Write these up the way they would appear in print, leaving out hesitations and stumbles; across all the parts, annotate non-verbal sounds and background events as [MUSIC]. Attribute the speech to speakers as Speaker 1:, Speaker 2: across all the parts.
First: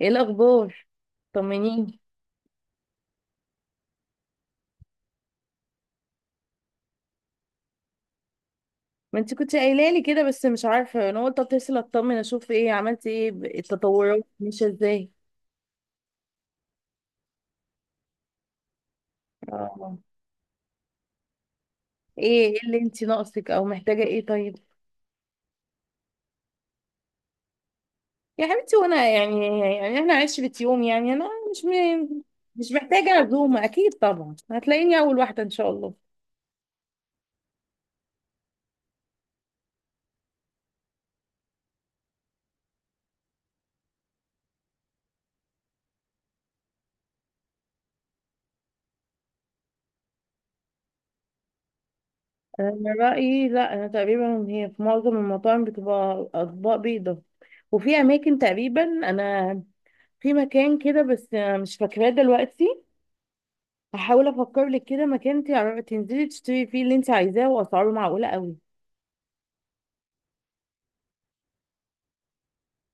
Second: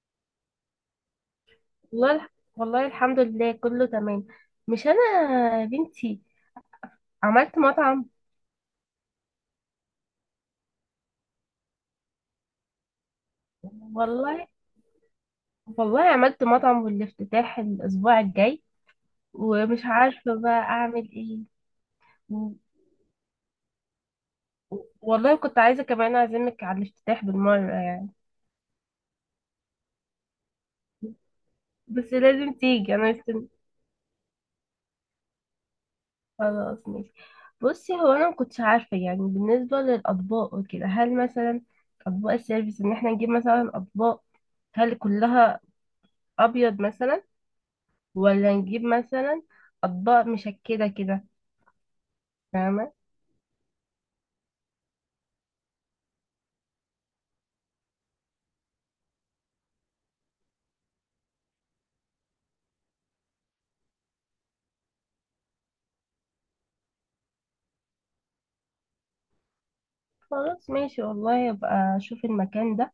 Speaker 1: ايه الاخبار؟ طمنيني.
Speaker 2: والله الح- والله الحمد لله كله تمام. مش انا يا بنتي عملت مطعم.
Speaker 1: ما انت كنت قايله لي كده، بس مش عارفه. انا قلت اتصل اطمن اشوف ايه عملتي، ايه التطورات؟
Speaker 2: والله
Speaker 1: ماشيه ازاي؟
Speaker 2: والله عملت مطعم والافتتاح الاسبوع الجاي. ومش
Speaker 1: اه.
Speaker 2: عارفه بقى اعمل ايه.
Speaker 1: ايه
Speaker 2: و-
Speaker 1: ايه اللي انت ناقصك او محتاجه؟ ايه طيب؟
Speaker 2: والله كنت عايزه كمان اعزمك على الافتتاح بالمره يعني.
Speaker 1: يا حبيبتي، وانا يعني احنا عشرة يوم يعني انا مش
Speaker 2: بس
Speaker 1: م...
Speaker 2: لازم
Speaker 1: مش
Speaker 2: تيجي
Speaker 1: محتاجه
Speaker 2: انا مستني.
Speaker 1: عزومه، اكيد طبعا هتلاقيني اول واحده ان شاء الله.
Speaker 2: خلاص ماشي. بصي هو انا ما كنتش عارفه يعني بالنسبه للاطباق وكده، هل مثلا اطباق السيرفيس ان احنا نجيب مثلا اطباق، هل كلها ابيض مثلا، ولا نجيب مثلا اطباق مشكله كده، فاهمه؟
Speaker 1: انا رايي لا. انا تقريبا، هي في معظم المطاعم بتبقى اطباق بيضه. وفي اماكن تقريبا، انا في مكان كده بس مش فاكراه دلوقتي. هحاول افكر لك كده مكان تنزلي تشتري فيه اللي انت عايزاه، واسعاره معقوله قوي.
Speaker 2: خلاص ماشي. والله ابقى اشوف المكان ده.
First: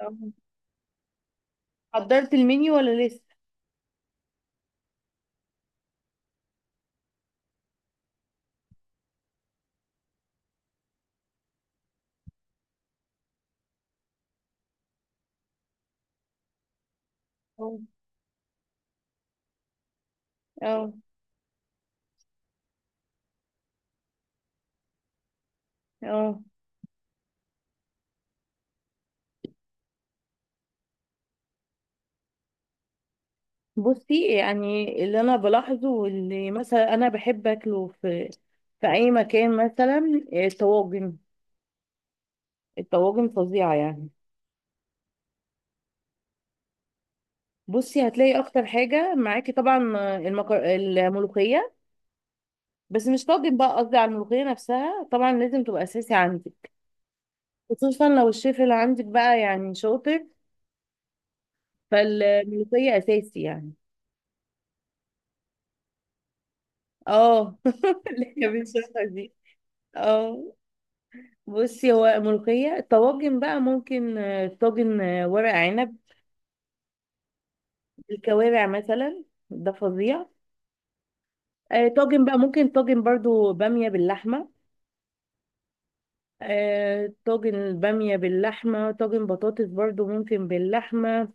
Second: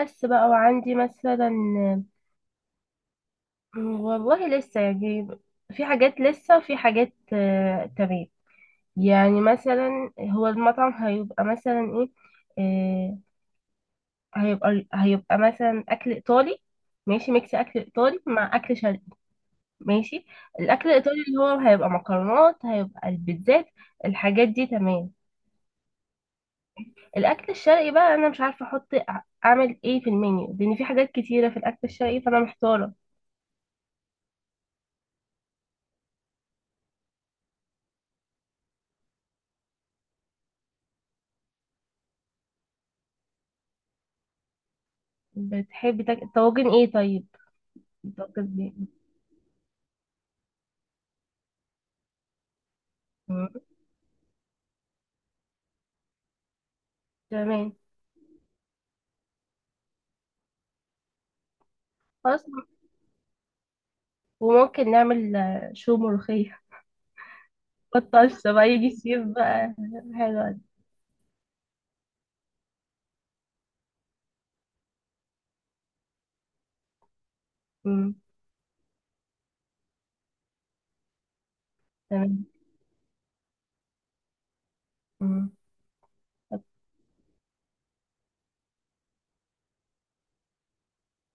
Speaker 1: اه،
Speaker 2: بقى، وعندي مثلا
Speaker 1: حضرت المنيو ولا لسه؟
Speaker 2: والله لسه يعني، في حاجات لسه وفي حاجات تمام. يعني مثلا هو المطعم هيبقى مثلا ايه آه، هيبقى مثلا اكل ايطالي. ماشي، ميكس
Speaker 1: اه.
Speaker 2: اكل ايطالي مع اكل شرقي. ماشي. الاكل
Speaker 1: اه.
Speaker 2: الايطالي اللي هو هيبقى مكرونات، هيبقى البيتزات، الحاجات دي تمام.
Speaker 1: اه.
Speaker 2: الاكل الشرقي بقى، انا مش عارفه احط اعمل ايه في المنيو، لان في حاجات كتيره في الاكل الشرقي فانا محتاره.
Speaker 1: بصي، يعني اللي انا بلاحظه واللي مثلا انا بحب اكله في اي مكان، مثلا الطواجن. الطواجن فظيعه يعني.
Speaker 2: طواجن ايه طيب؟
Speaker 1: بصي، هتلاقي
Speaker 2: طواجن
Speaker 1: اكتر
Speaker 2: إيه؟
Speaker 1: حاجه معاكي طبعا الملوخيه. بس مش
Speaker 2: مم.
Speaker 1: طاجن بقى، قصدي على الملوخيه نفسها. طبعا لازم تبقى اساسي عندك.
Speaker 2: تمام.
Speaker 1: خصوصا لو الشيف اللي عندك بقى يعني شاطر،
Speaker 2: خلاص.
Speaker 1: فالملوخية أساسي يعني.
Speaker 2: وممكن نعمل شو ملوخيه.
Speaker 1: اه. [LAUGHS] اللي احنا
Speaker 2: الطشه بقى يجي
Speaker 1: بنشوفها
Speaker 2: الصيف
Speaker 1: دي.
Speaker 2: بقى. حلوه
Speaker 1: اه.
Speaker 2: دي.
Speaker 1: بصي، هو ملوخية. الطواجن بقى ممكن طاجن، ورق عنب.
Speaker 2: مم.
Speaker 1: الكوارع مثلا، ده فظيع. طاجن بقى
Speaker 2: تمام.
Speaker 1: ممكن طاجن برضو بامية باللحمة.
Speaker 2: مم. طب
Speaker 1: طاجن البامية باللحمة. طاجن بطاطس برضو ممكن باللحمة.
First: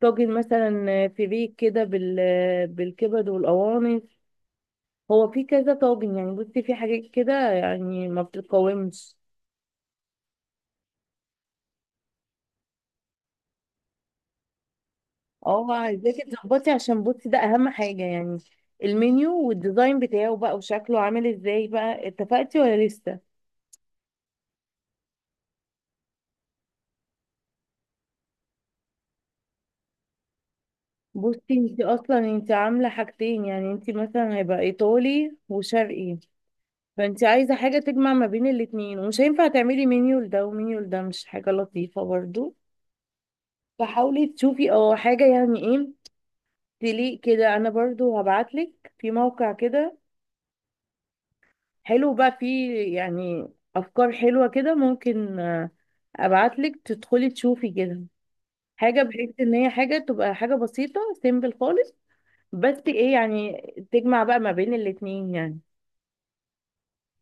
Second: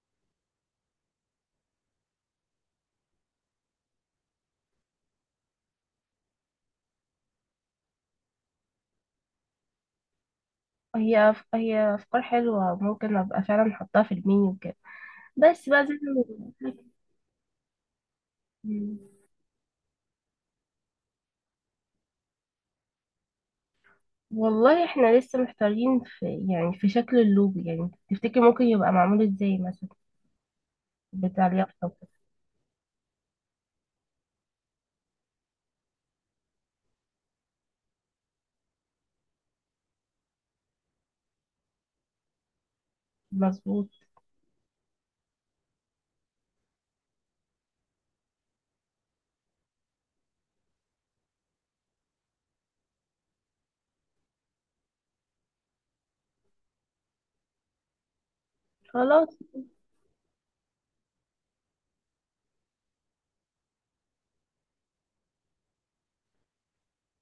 Speaker 1: طاجن مثلا فريك كده بالكبد والقوانص. هو في كذا طاجن يعني. بصي، في حاجات كده يعني ما بتتقاومش.
Speaker 2: هي افكار حلوه، ممكن ابقى فعلا احطها في المنيو كده.
Speaker 1: اه،
Speaker 2: بس بقى زي
Speaker 1: عايزاكي تظبطي،
Speaker 2: ما-
Speaker 1: عشان بصي ده اهم حاجة يعني.
Speaker 2: مم.
Speaker 1: المنيو والديزاين بتاعه بقى وشكله عامل ازاي، بقى اتفقتي ولا لسه؟
Speaker 2: والله احنا لسه محتارين في يعني في شكل اللوجو، يعني تفتكر ممكن يبقى معمول ازاي مثلا بتاع
Speaker 1: بصي، انت
Speaker 2: اليافطة؟
Speaker 1: اصلا انت عاملة حاجتين يعني. انت مثلا هيبقى ايطالي وشرقي. فانت عايزة حاجة تجمع ما بين الاتنين، ومش هينفع تعملي منيو لده ومنيو لده، مش حاجة لطيفة برضو.
Speaker 2: مظبوط.
Speaker 1: فحاولي تشوفي اه حاجة يعني ايه تليق كده. انا برضو هبعتلك في موقع كده حلو، بقى فيه يعني افكار حلوة كده. ممكن ابعتلك تدخلي تشوفي كده. حاجه،
Speaker 2: خلاص.
Speaker 1: بحيث ان هي حاجه تبقى حاجه بسيطه، سيمبل خالص، بس ايه يعني، تجمع بقى ما بين الاتنين يعني.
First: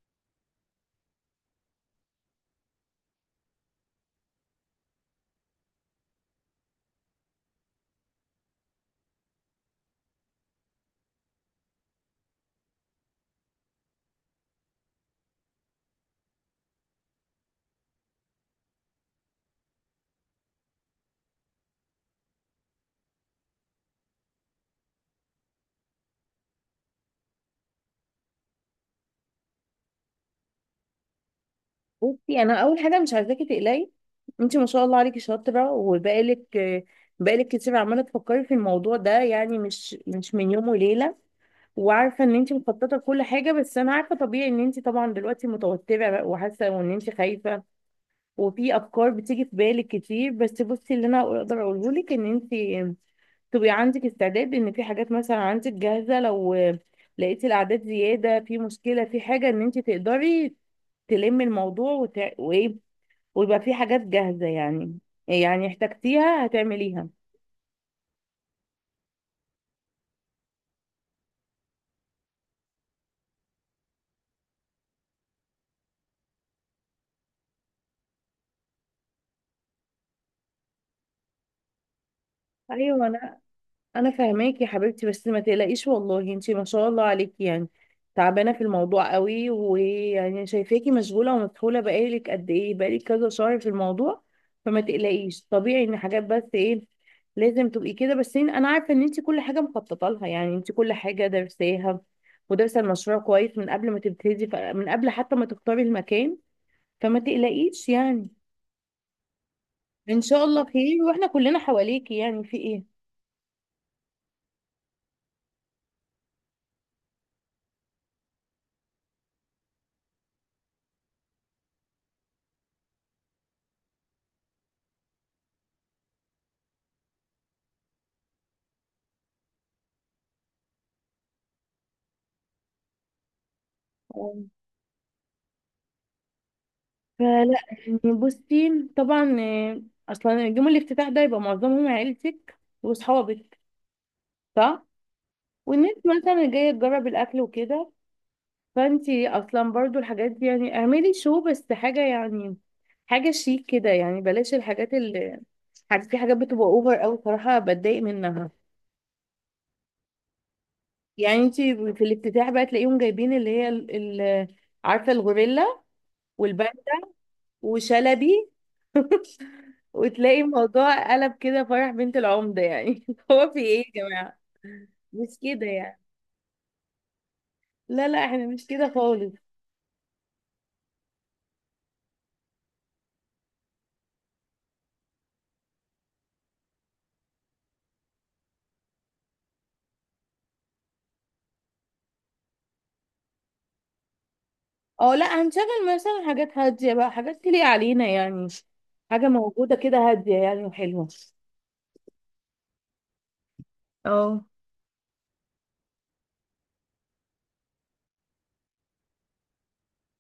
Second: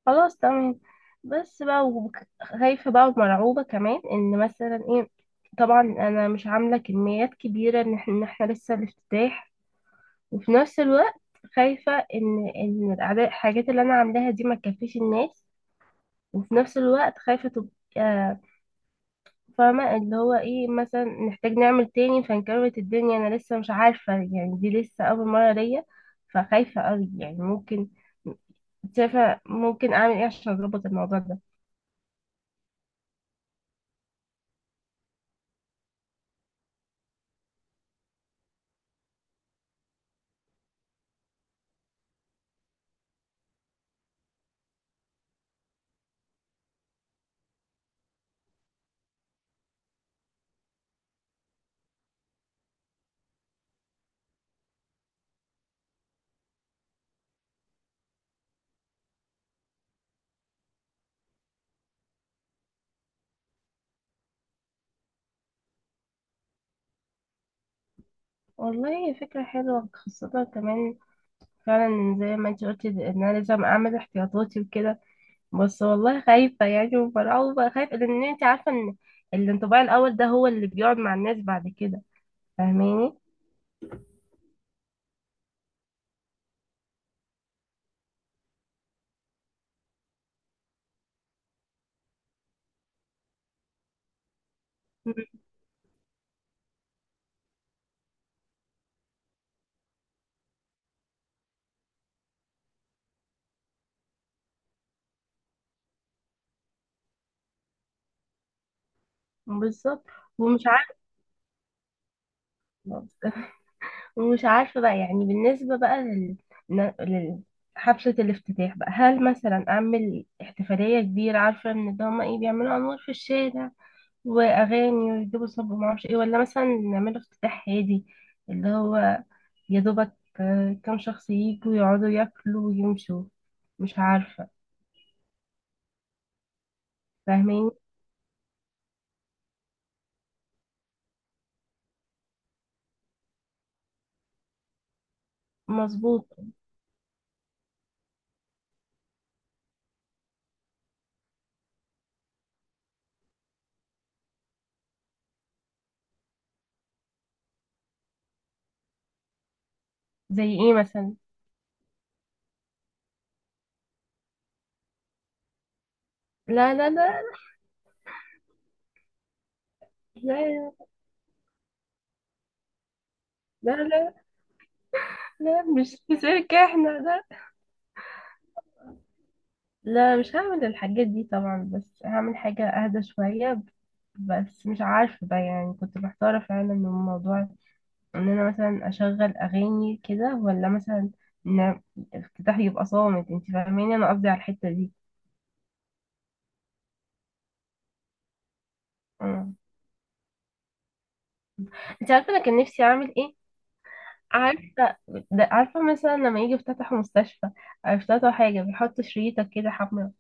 Speaker 2: خلاص تمام. خايفة بقى ومرعوبة كمان ان مثلا ايه. طبعا انا مش عاملة كميات كبيرة، إن إحنا لسه الافتتاح، وفي نفس الوقت خايفة ان الحاجات اللي انا عاملاها دي ما تكفيش الناس، وفي نفس الوقت خايفة تبقى، فاهمة اللي هو ايه، مثلا نحتاج نعمل تاني فانكربت الدنيا. انا لسه مش عارفة يعني، دي لسه اول مرة ليا، فخايفة قوي يعني. ممكن شايفة ممكن اعمل ايه عشان اظبط الموضوع ده؟
Speaker 1: بصي، انا اول حاجه مش عايزاكي تقلقي. انت ما شاء الله عليكي شاطره، وبقالك بقالك كتير عماله تفكري في الموضوع ده يعني، مش من يوم وليله. وعارفه ان انت مخططه لكل حاجه. بس انا عارفه طبيعي ان انت طبعا دلوقتي متوتره بقى وحاسه وان انت خايفه. وفي افكار بتيجي في بالك كتير. بس بصي، اللي انا اقدر اقوله لك، ان انت تبقي عندك استعداد ان في حاجات مثلا عندك جاهزه. لو لقيتي الاعداد زياده، في مشكله في حاجه، ان انت تقدري تلمي الموضوع وايه، ويبقى في حاجات جاهزه يعني احتجتيها هتعمليها.
Speaker 2: والله هي فكرة حلوة خاصة كمان، فعلا زي ما انت قلتي ان انا لازم اعمل احتياطاتي وكده. بس والله خايفة يعني ومرعوبة، خايفة لان انت عارفة ان الانطباع الاول ده هو اللي بيقعد مع الناس بعد كده،
Speaker 1: ايوه،
Speaker 2: فاهماني؟
Speaker 1: انا فاهماك يا حبيبتي. بس ما تقلقيش والله، انتي ما شاء الله عليكي يعني. تعبانه في الموضوع قوي، ويعني شايفاكي مشغوله ومسحوله بقالك قد ايه، بقالك كذا شهر في الموضوع. فما
Speaker 2: مم.
Speaker 1: تقلقيش، طبيعي ان حاجات بس ايه لازم تبقي كده. بس انا عارفه ان انتي كل حاجه مخططه لها يعني، انتي كل حاجه درساها. ودارسه المشروع كويس من قبل ما تبتدي، من قبل حتى ما تختاري المكان. فما تقلقيش يعني.
Speaker 2: بالظبط.
Speaker 1: ان شاء الله
Speaker 2: ومش
Speaker 1: خير، واحنا كلنا حواليكي يعني، في ايه.
Speaker 2: عارفة ومش عارفة بقى يعني بالنسبة بقى لل- حفلة الافتتاح بقى، هل مثلا أعمل احتفالية كبيرة، عارفة إن ده هما إيه، بيعملوا أنوار في الشارع وأغاني ويجيبوا صب ومعرفش إيه، ولا مثلا نعمله افتتاح هادي، اللي هو يا دوبك كام شخص ييجوا يقعدوا ياكلوا ويمشوا؟ مش عارفة،
Speaker 1: فلا
Speaker 2: فاهمين؟
Speaker 1: يعني، بصي، طبعا، اصلا يوم الافتتاح ده يبقى معظمهم عيلتك واصحابك، صح؟ والناس
Speaker 2: مظبوط.
Speaker 1: مثلا جايه تجرب الاكل وكده. فانتي اصلا برضو الحاجات دي يعني، اعملي شو بس حاجه يعني، حاجه شيك كده يعني. بلاش الحاجات اللي في حاجات بتبقى اوفر قوي صراحه، بتضايق منها.
Speaker 2: زي إيه مثلا؟
Speaker 1: يعني انتي في الافتتاح بقى تلاقيهم جايبين اللي هي عارفه الغوريلا والبنك
Speaker 2: لا لا لا.
Speaker 1: وشلبي. [LAUGHS] وتلاقي
Speaker 2: لا
Speaker 1: الموضوع قلب كده فرح بنت العمدة يعني. [LAUGHS] هو في
Speaker 2: لا
Speaker 1: ايه يا
Speaker 2: لا،
Speaker 1: جماعة؟ مش
Speaker 2: لا
Speaker 1: كده
Speaker 2: مش
Speaker 1: يعني.
Speaker 2: في سيرك احنا، لا.
Speaker 1: لا، لا، احنا مش كده خالص.
Speaker 2: لا مش هعمل الحاجات دي طبعا، بس هعمل حاجة أهدى شوية. بس مش عارفة بقى يعني، كنت محتارة فعلا من موضوع إن أنا مثلا أشغل أغاني كده، ولا مثلا إن الافتتاح يبقى صامت. انت فاهماني، أنا قصدي على الحتة دي.
Speaker 1: اه، لا، هنشغل مثلا حاجات هادية بقى، حاجات تليق علينا يعني، حاجة
Speaker 2: مم.
Speaker 1: موجودة كده هادية يعني وحلوة.
Speaker 2: انت عارفة أنا كان نفسي أعمل إيه؟
Speaker 1: اه.
Speaker 2: عارفة، ده عارفة مثلا لما يجي يفتتحوا مستشفى، أو يفتتحوا حاجة بيحطوا شريطة كده حمراء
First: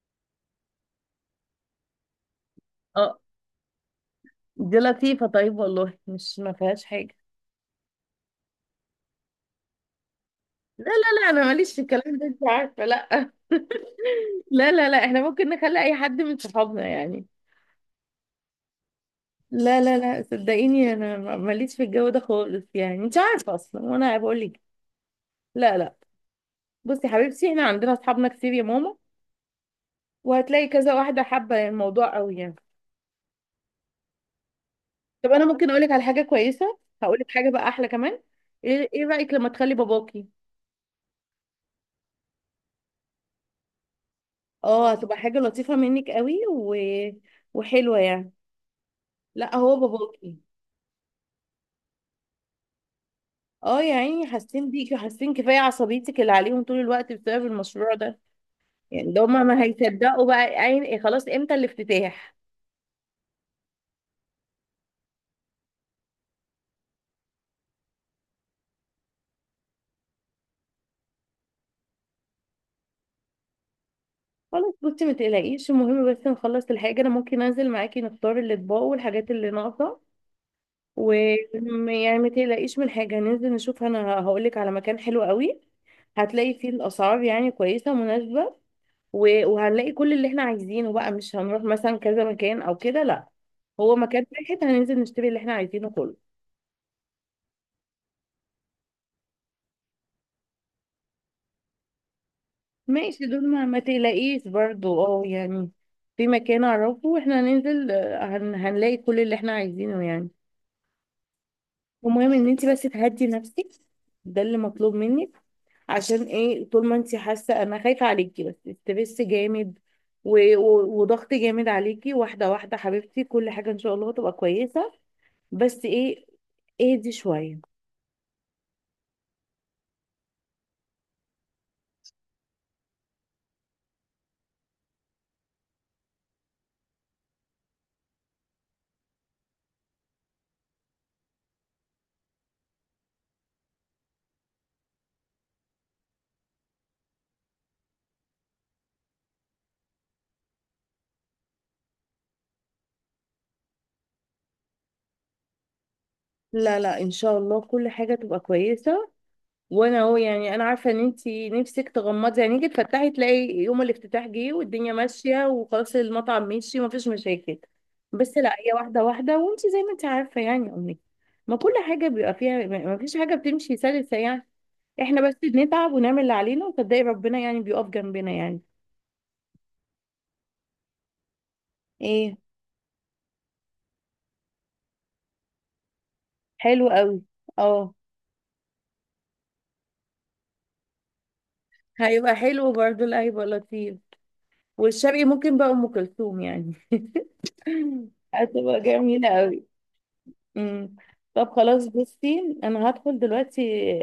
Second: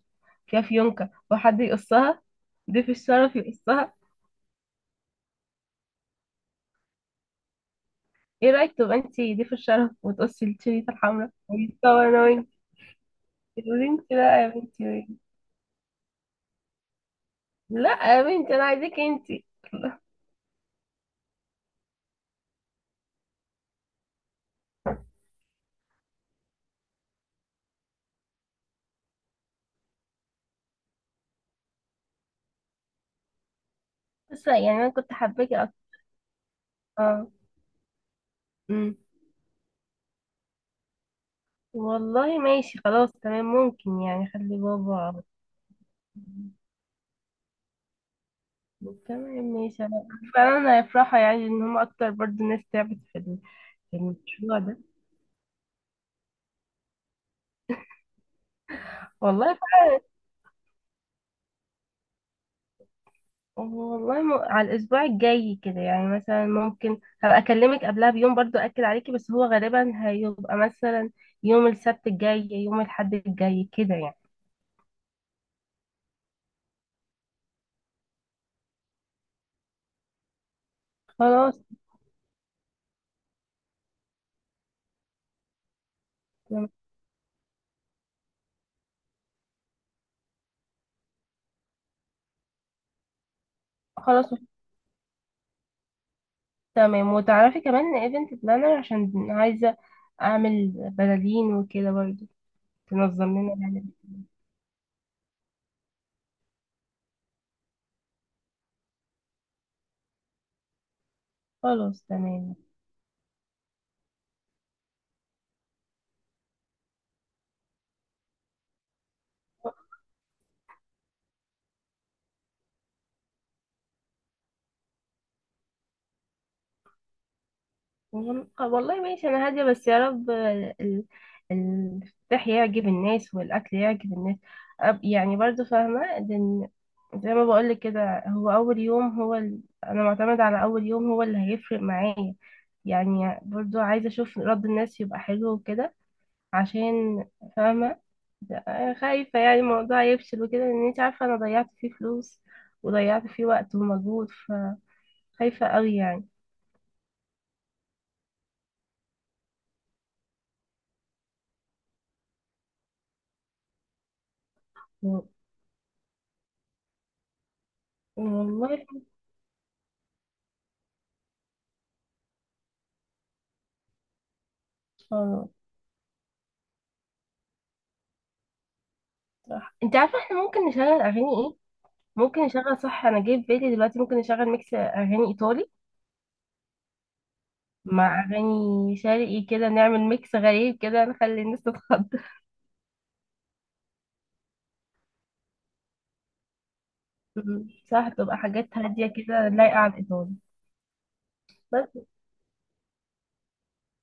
Speaker 2: فيها فيونكة وحد يقصها، ضيف
Speaker 1: اه،
Speaker 2: الشرف يقصها.
Speaker 1: دي لطيفة. طيب والله، مش ما فيهاش حاجة.
Speaker 2: ايه رايك تبقى انت ضيف الشرف وتقصي
Speaker 1: لا،
Speaker 2: الشريطه
Speaker 1: لا، لا،
Speaker 2: الحمراء
Speaker 1: انا ماليش في
Speaker 2: ونتصور
Speaker 1: الكلام
Speaker 2: انا
Speaker 1: ده، انت
Speaker 2: وانت؟
Speaker 1: عارفة. لا. [LAUGHS]
Speaker 2: تقولي انت لا يا
Speaker 1: لا،
Speaker 2: بنتي،
Speaker 1: لا، لا،
Speaker 2: وين؟
Speaker 1: احنا ممكن نخلي اي حد من صحابنا يعني.
Speaker 2: لا يا بنتي، انا عايزاك انت.
Speaker 1: لا، لا، لا، صدقيني، انا ماليش في الجو ده خالص يعني، انت عارفة اصلا وانا بقول لك. لا، لا. بصي يا حبيبتي، احنا عندنا اصحابنا كتير يا ماما، وهتلاقي كذا واحده حابه الموضوع قوي يعني.
Speaker 2: بس لا، يعني انا كنت
Speaker 1: طب، انا
Speaker 2: حباكي
Speaker 1: ممكن
Speaker 2: اكتر.
Speaker 1: اقولك على حاجه كويسه،
Speaker 2: اه.
Speaker 1: هقولك حاجه بقى احلى كمان. ايه
Speaker 2: أمم.
Speaker 1: ايه رايك لما تخلي باباكي؟
Speaker 2: والله ماشي خلاص تمام، ممكن يعني خلي
Speaker 1: اه، هتبقى
Speaker 2: بابا.
Speaker 1: حاجه لطيفه منك قوي وحلوه يعني.
Speaker 2: تمام
Speaker 1: لا، هو
Speaker 2: ماشي. انا
Speaker 1: باباكي.
Speaker 2: فعلا هيفرحوا يعني ان هم اكتر، برضو ناس تعبت في
Speaker 1: اه، يا
Speaker 2: في
Speaker 1: عيني،
Speaker 2: المشروع
Speaker 1: حاسين
Speaker 2: ده.
Speaker 1: بيكي وحاسين كفايه عصبيتك اللي عليهم طول الوقت بسبب المشروع ده. يعني ده هما
Speaker 2: والله،
Speaker 1: ما هيصدقوا بقى، عين إيه خلاص، امتى الافتتاح؟
Speaker 2: على الأسبوع الجاي كده يعني، مثلا ممكن هبقى أكلمك قبلها بيوم برضو أكد عليكي، بس هو غالبا هيبقى مثلا يوم السبت الجاي يوم الأحد الجاي كده يعني.
Speaker 1: خلاص بصي، ما تقلقيش. المهم بس نخلص الحاجه، انا ممكن انزل معاكي نختار الاطباق والحاجات اللي ناقصه.
Speaker 2: خلاص
Speaker 1: ويعني ما تقلقيش من حاجة. ننزل نشوف، انا هقولك على مكان حلو قوي. هتلاقي فيه
Speaker 2: تمام-
Speaker 1: الاسعار يعني كويسة مناسبة، وهنلاقي كل اللي احنا عايزينه بقى. مش هنروح مثلا كذا مكان او كده، لا. هو مكان
Speaker 2: خلاص
Speaker 1: واحد هننزل نشتري اللي احنا عايزينه كله.
Speaker 2: تمام. وتعرفي كمان إن ايفنت بلانر عشان عايزة أعمل بلالين وكده برضو،
Speaker 1: ماشي،
Speaker 2: تنظم
Speaker 1: دول
Speaker 2: لنا
Speaker 1: ما
Speaker 2: يعني.
Speaker 1: تقلقيش برضو اه يعني. في مكان اعرفه، واحنا هننزل، هنلاقي كل اللي احنا عايزينه يعني.
Speaker 2: خلاص
Speaker 1: المهم ان
Speaker 2: تمام.
Speaker 1: انت بس تهدي نفسك، ده اللي مطلوب منك. عشان ايه، طول ما انت حاسه، انا خايفه عليكي، بس ستريس جامد وضغط جامد عليكي. واحده واحده حبيبتي، كل حاجه ان شاء الله تبقى كويسه، بس ايه، اهدي شويه.
Speaker 2: والله ماشي انا هاديه، بس يا رب الفلاح يعجب الناس والاكل يعجب الناس. يعني برضو فاهمه، لان زي ما بقولك كده، هو اول يوم هو انا معتمد على اول يوم هو اللي هيفرق معايا، يعني برضو عايزه اشوف رد الناس يبقى حلو وكده، عشان، فاهمه، خايفه يعني الموضوع يفشل وكده، لان انت عارفه انا ضيعت فيه فلوس، وضيعت فيه وقت ومجهود، فخايفه قوي يعني.
Speaker 1: لا، لا، ان شاء الله كل حاجه تبقى كويسه. وانا اهو يعني، انا عارفه ان انت نفسك تغمضي عينيكي تفتحي تلاقي يوم الافتتاح جه، والدنيا
Speaker 2: و-
Speaker 1: ماشيه وخلاص، المطعم ماشي ومفيش مشاكل. بس لا، هي
Speaker 2: والله
Speaker 1: واحده واحده، وانت زي ما انت عارفه يعني يا امي، ما كل حاجه بيبقى فيها، ما فيش حاجه بتمشي سلسه يعني. احنا بس بنتعب ونعمل اللي علينا، وصدقي ربنا يعني بيقف جنبنا يعني.
Speaker 2: صح، انت عارفه احنا ممكن نشغل اغاني ايه،
Speaker 1: ايه.
Speaker 2: ممكن نشغل، صح انا جاي في بالي دلوقتي، ممكن نشغل ميكس اغاني ايطالي
Speaker 1: حلو قوي. اه،
Speaker 2: مع اغاني شرقي، كده نعمل ميكس غريب كده نخلي الناس تتخض. [LAUGHS]
Speaker 1: هيبقى حلو برضه، لا هيبقى لطيف. والشرقي ممكن بقى ام كلثوم يعني. [LAUGHS]
Speaker 2: مم. صح، تبقى حاجات
Speaker 1: هتبقى
Speaker 2: هاديه
Speaker 1: جميلة
Speaker 2: كده
Speaker 1: قوي.
Speaker 2: لايقه على الايطالي.
Speaker 1: امم طب خلاص،
Speaker 2: بس
Speaker 1: بصي، انا هدخل دلوقتي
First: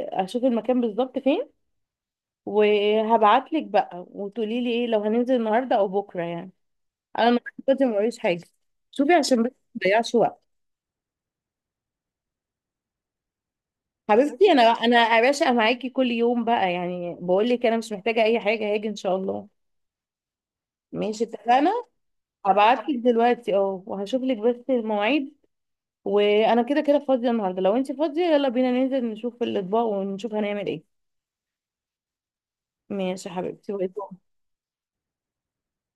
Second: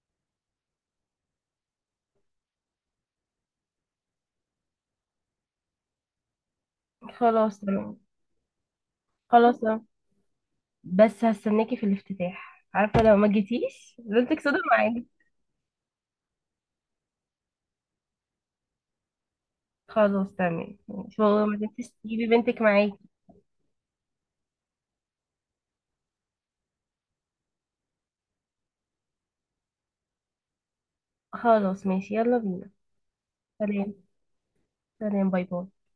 Speaker 1: اشوف المكان بالظبط فين. وهبعتلك بقى، وتقولي لي ايه لو هننزل النهارده او بكره يعني. انا النهارده
Speaker 2: خلاص
Speaker 1: فاضية،
Speaker 2: تمام.
Speaker 1: موريش حاجه. شوفي عشان بس
Speaker 2: خلاص
Speaker 1: ما
Speaker 2: تمام
Speaker 1: تضيعش وقت.
Speaker 2: بس هستناكي في الافتتاح، عارفه لو ما جيتيش بنتك
Speaker 1: حبيبتي،
Speaker 2: صدق
Speaker 1: انا
Speaker 2: معاكي.
Speaker 1: انا يا باشا معاكي كل يوم بقى يعني، بقول لك انا مش محتاجه اي حاجه، هاجي ان شاء الله.
Speaker 2: خلاص تمام، مش
Speaker 1: ماشي،
Speaker 2: ما
Speaker 1: اتفقنا.
Speaker 2: تنسيش تجيبي بنتك
Speaker 1: هبعت
Speaker 2: معاكي.
Speaker 1: لك دلوقتي اه، وهشوف لك بس المواعيد. وانا كده كده فاضيه النهارده، لو انت فاضيه يلا بينا ننزل نشوف الاطباق ونشوف هنعمل ايه.
Speaker 2: خلاص ماشي، يلا بينا.
Speaker 1: ماشي يا حبيبتي.
Speaker 2: سلام. سلام، باي باي.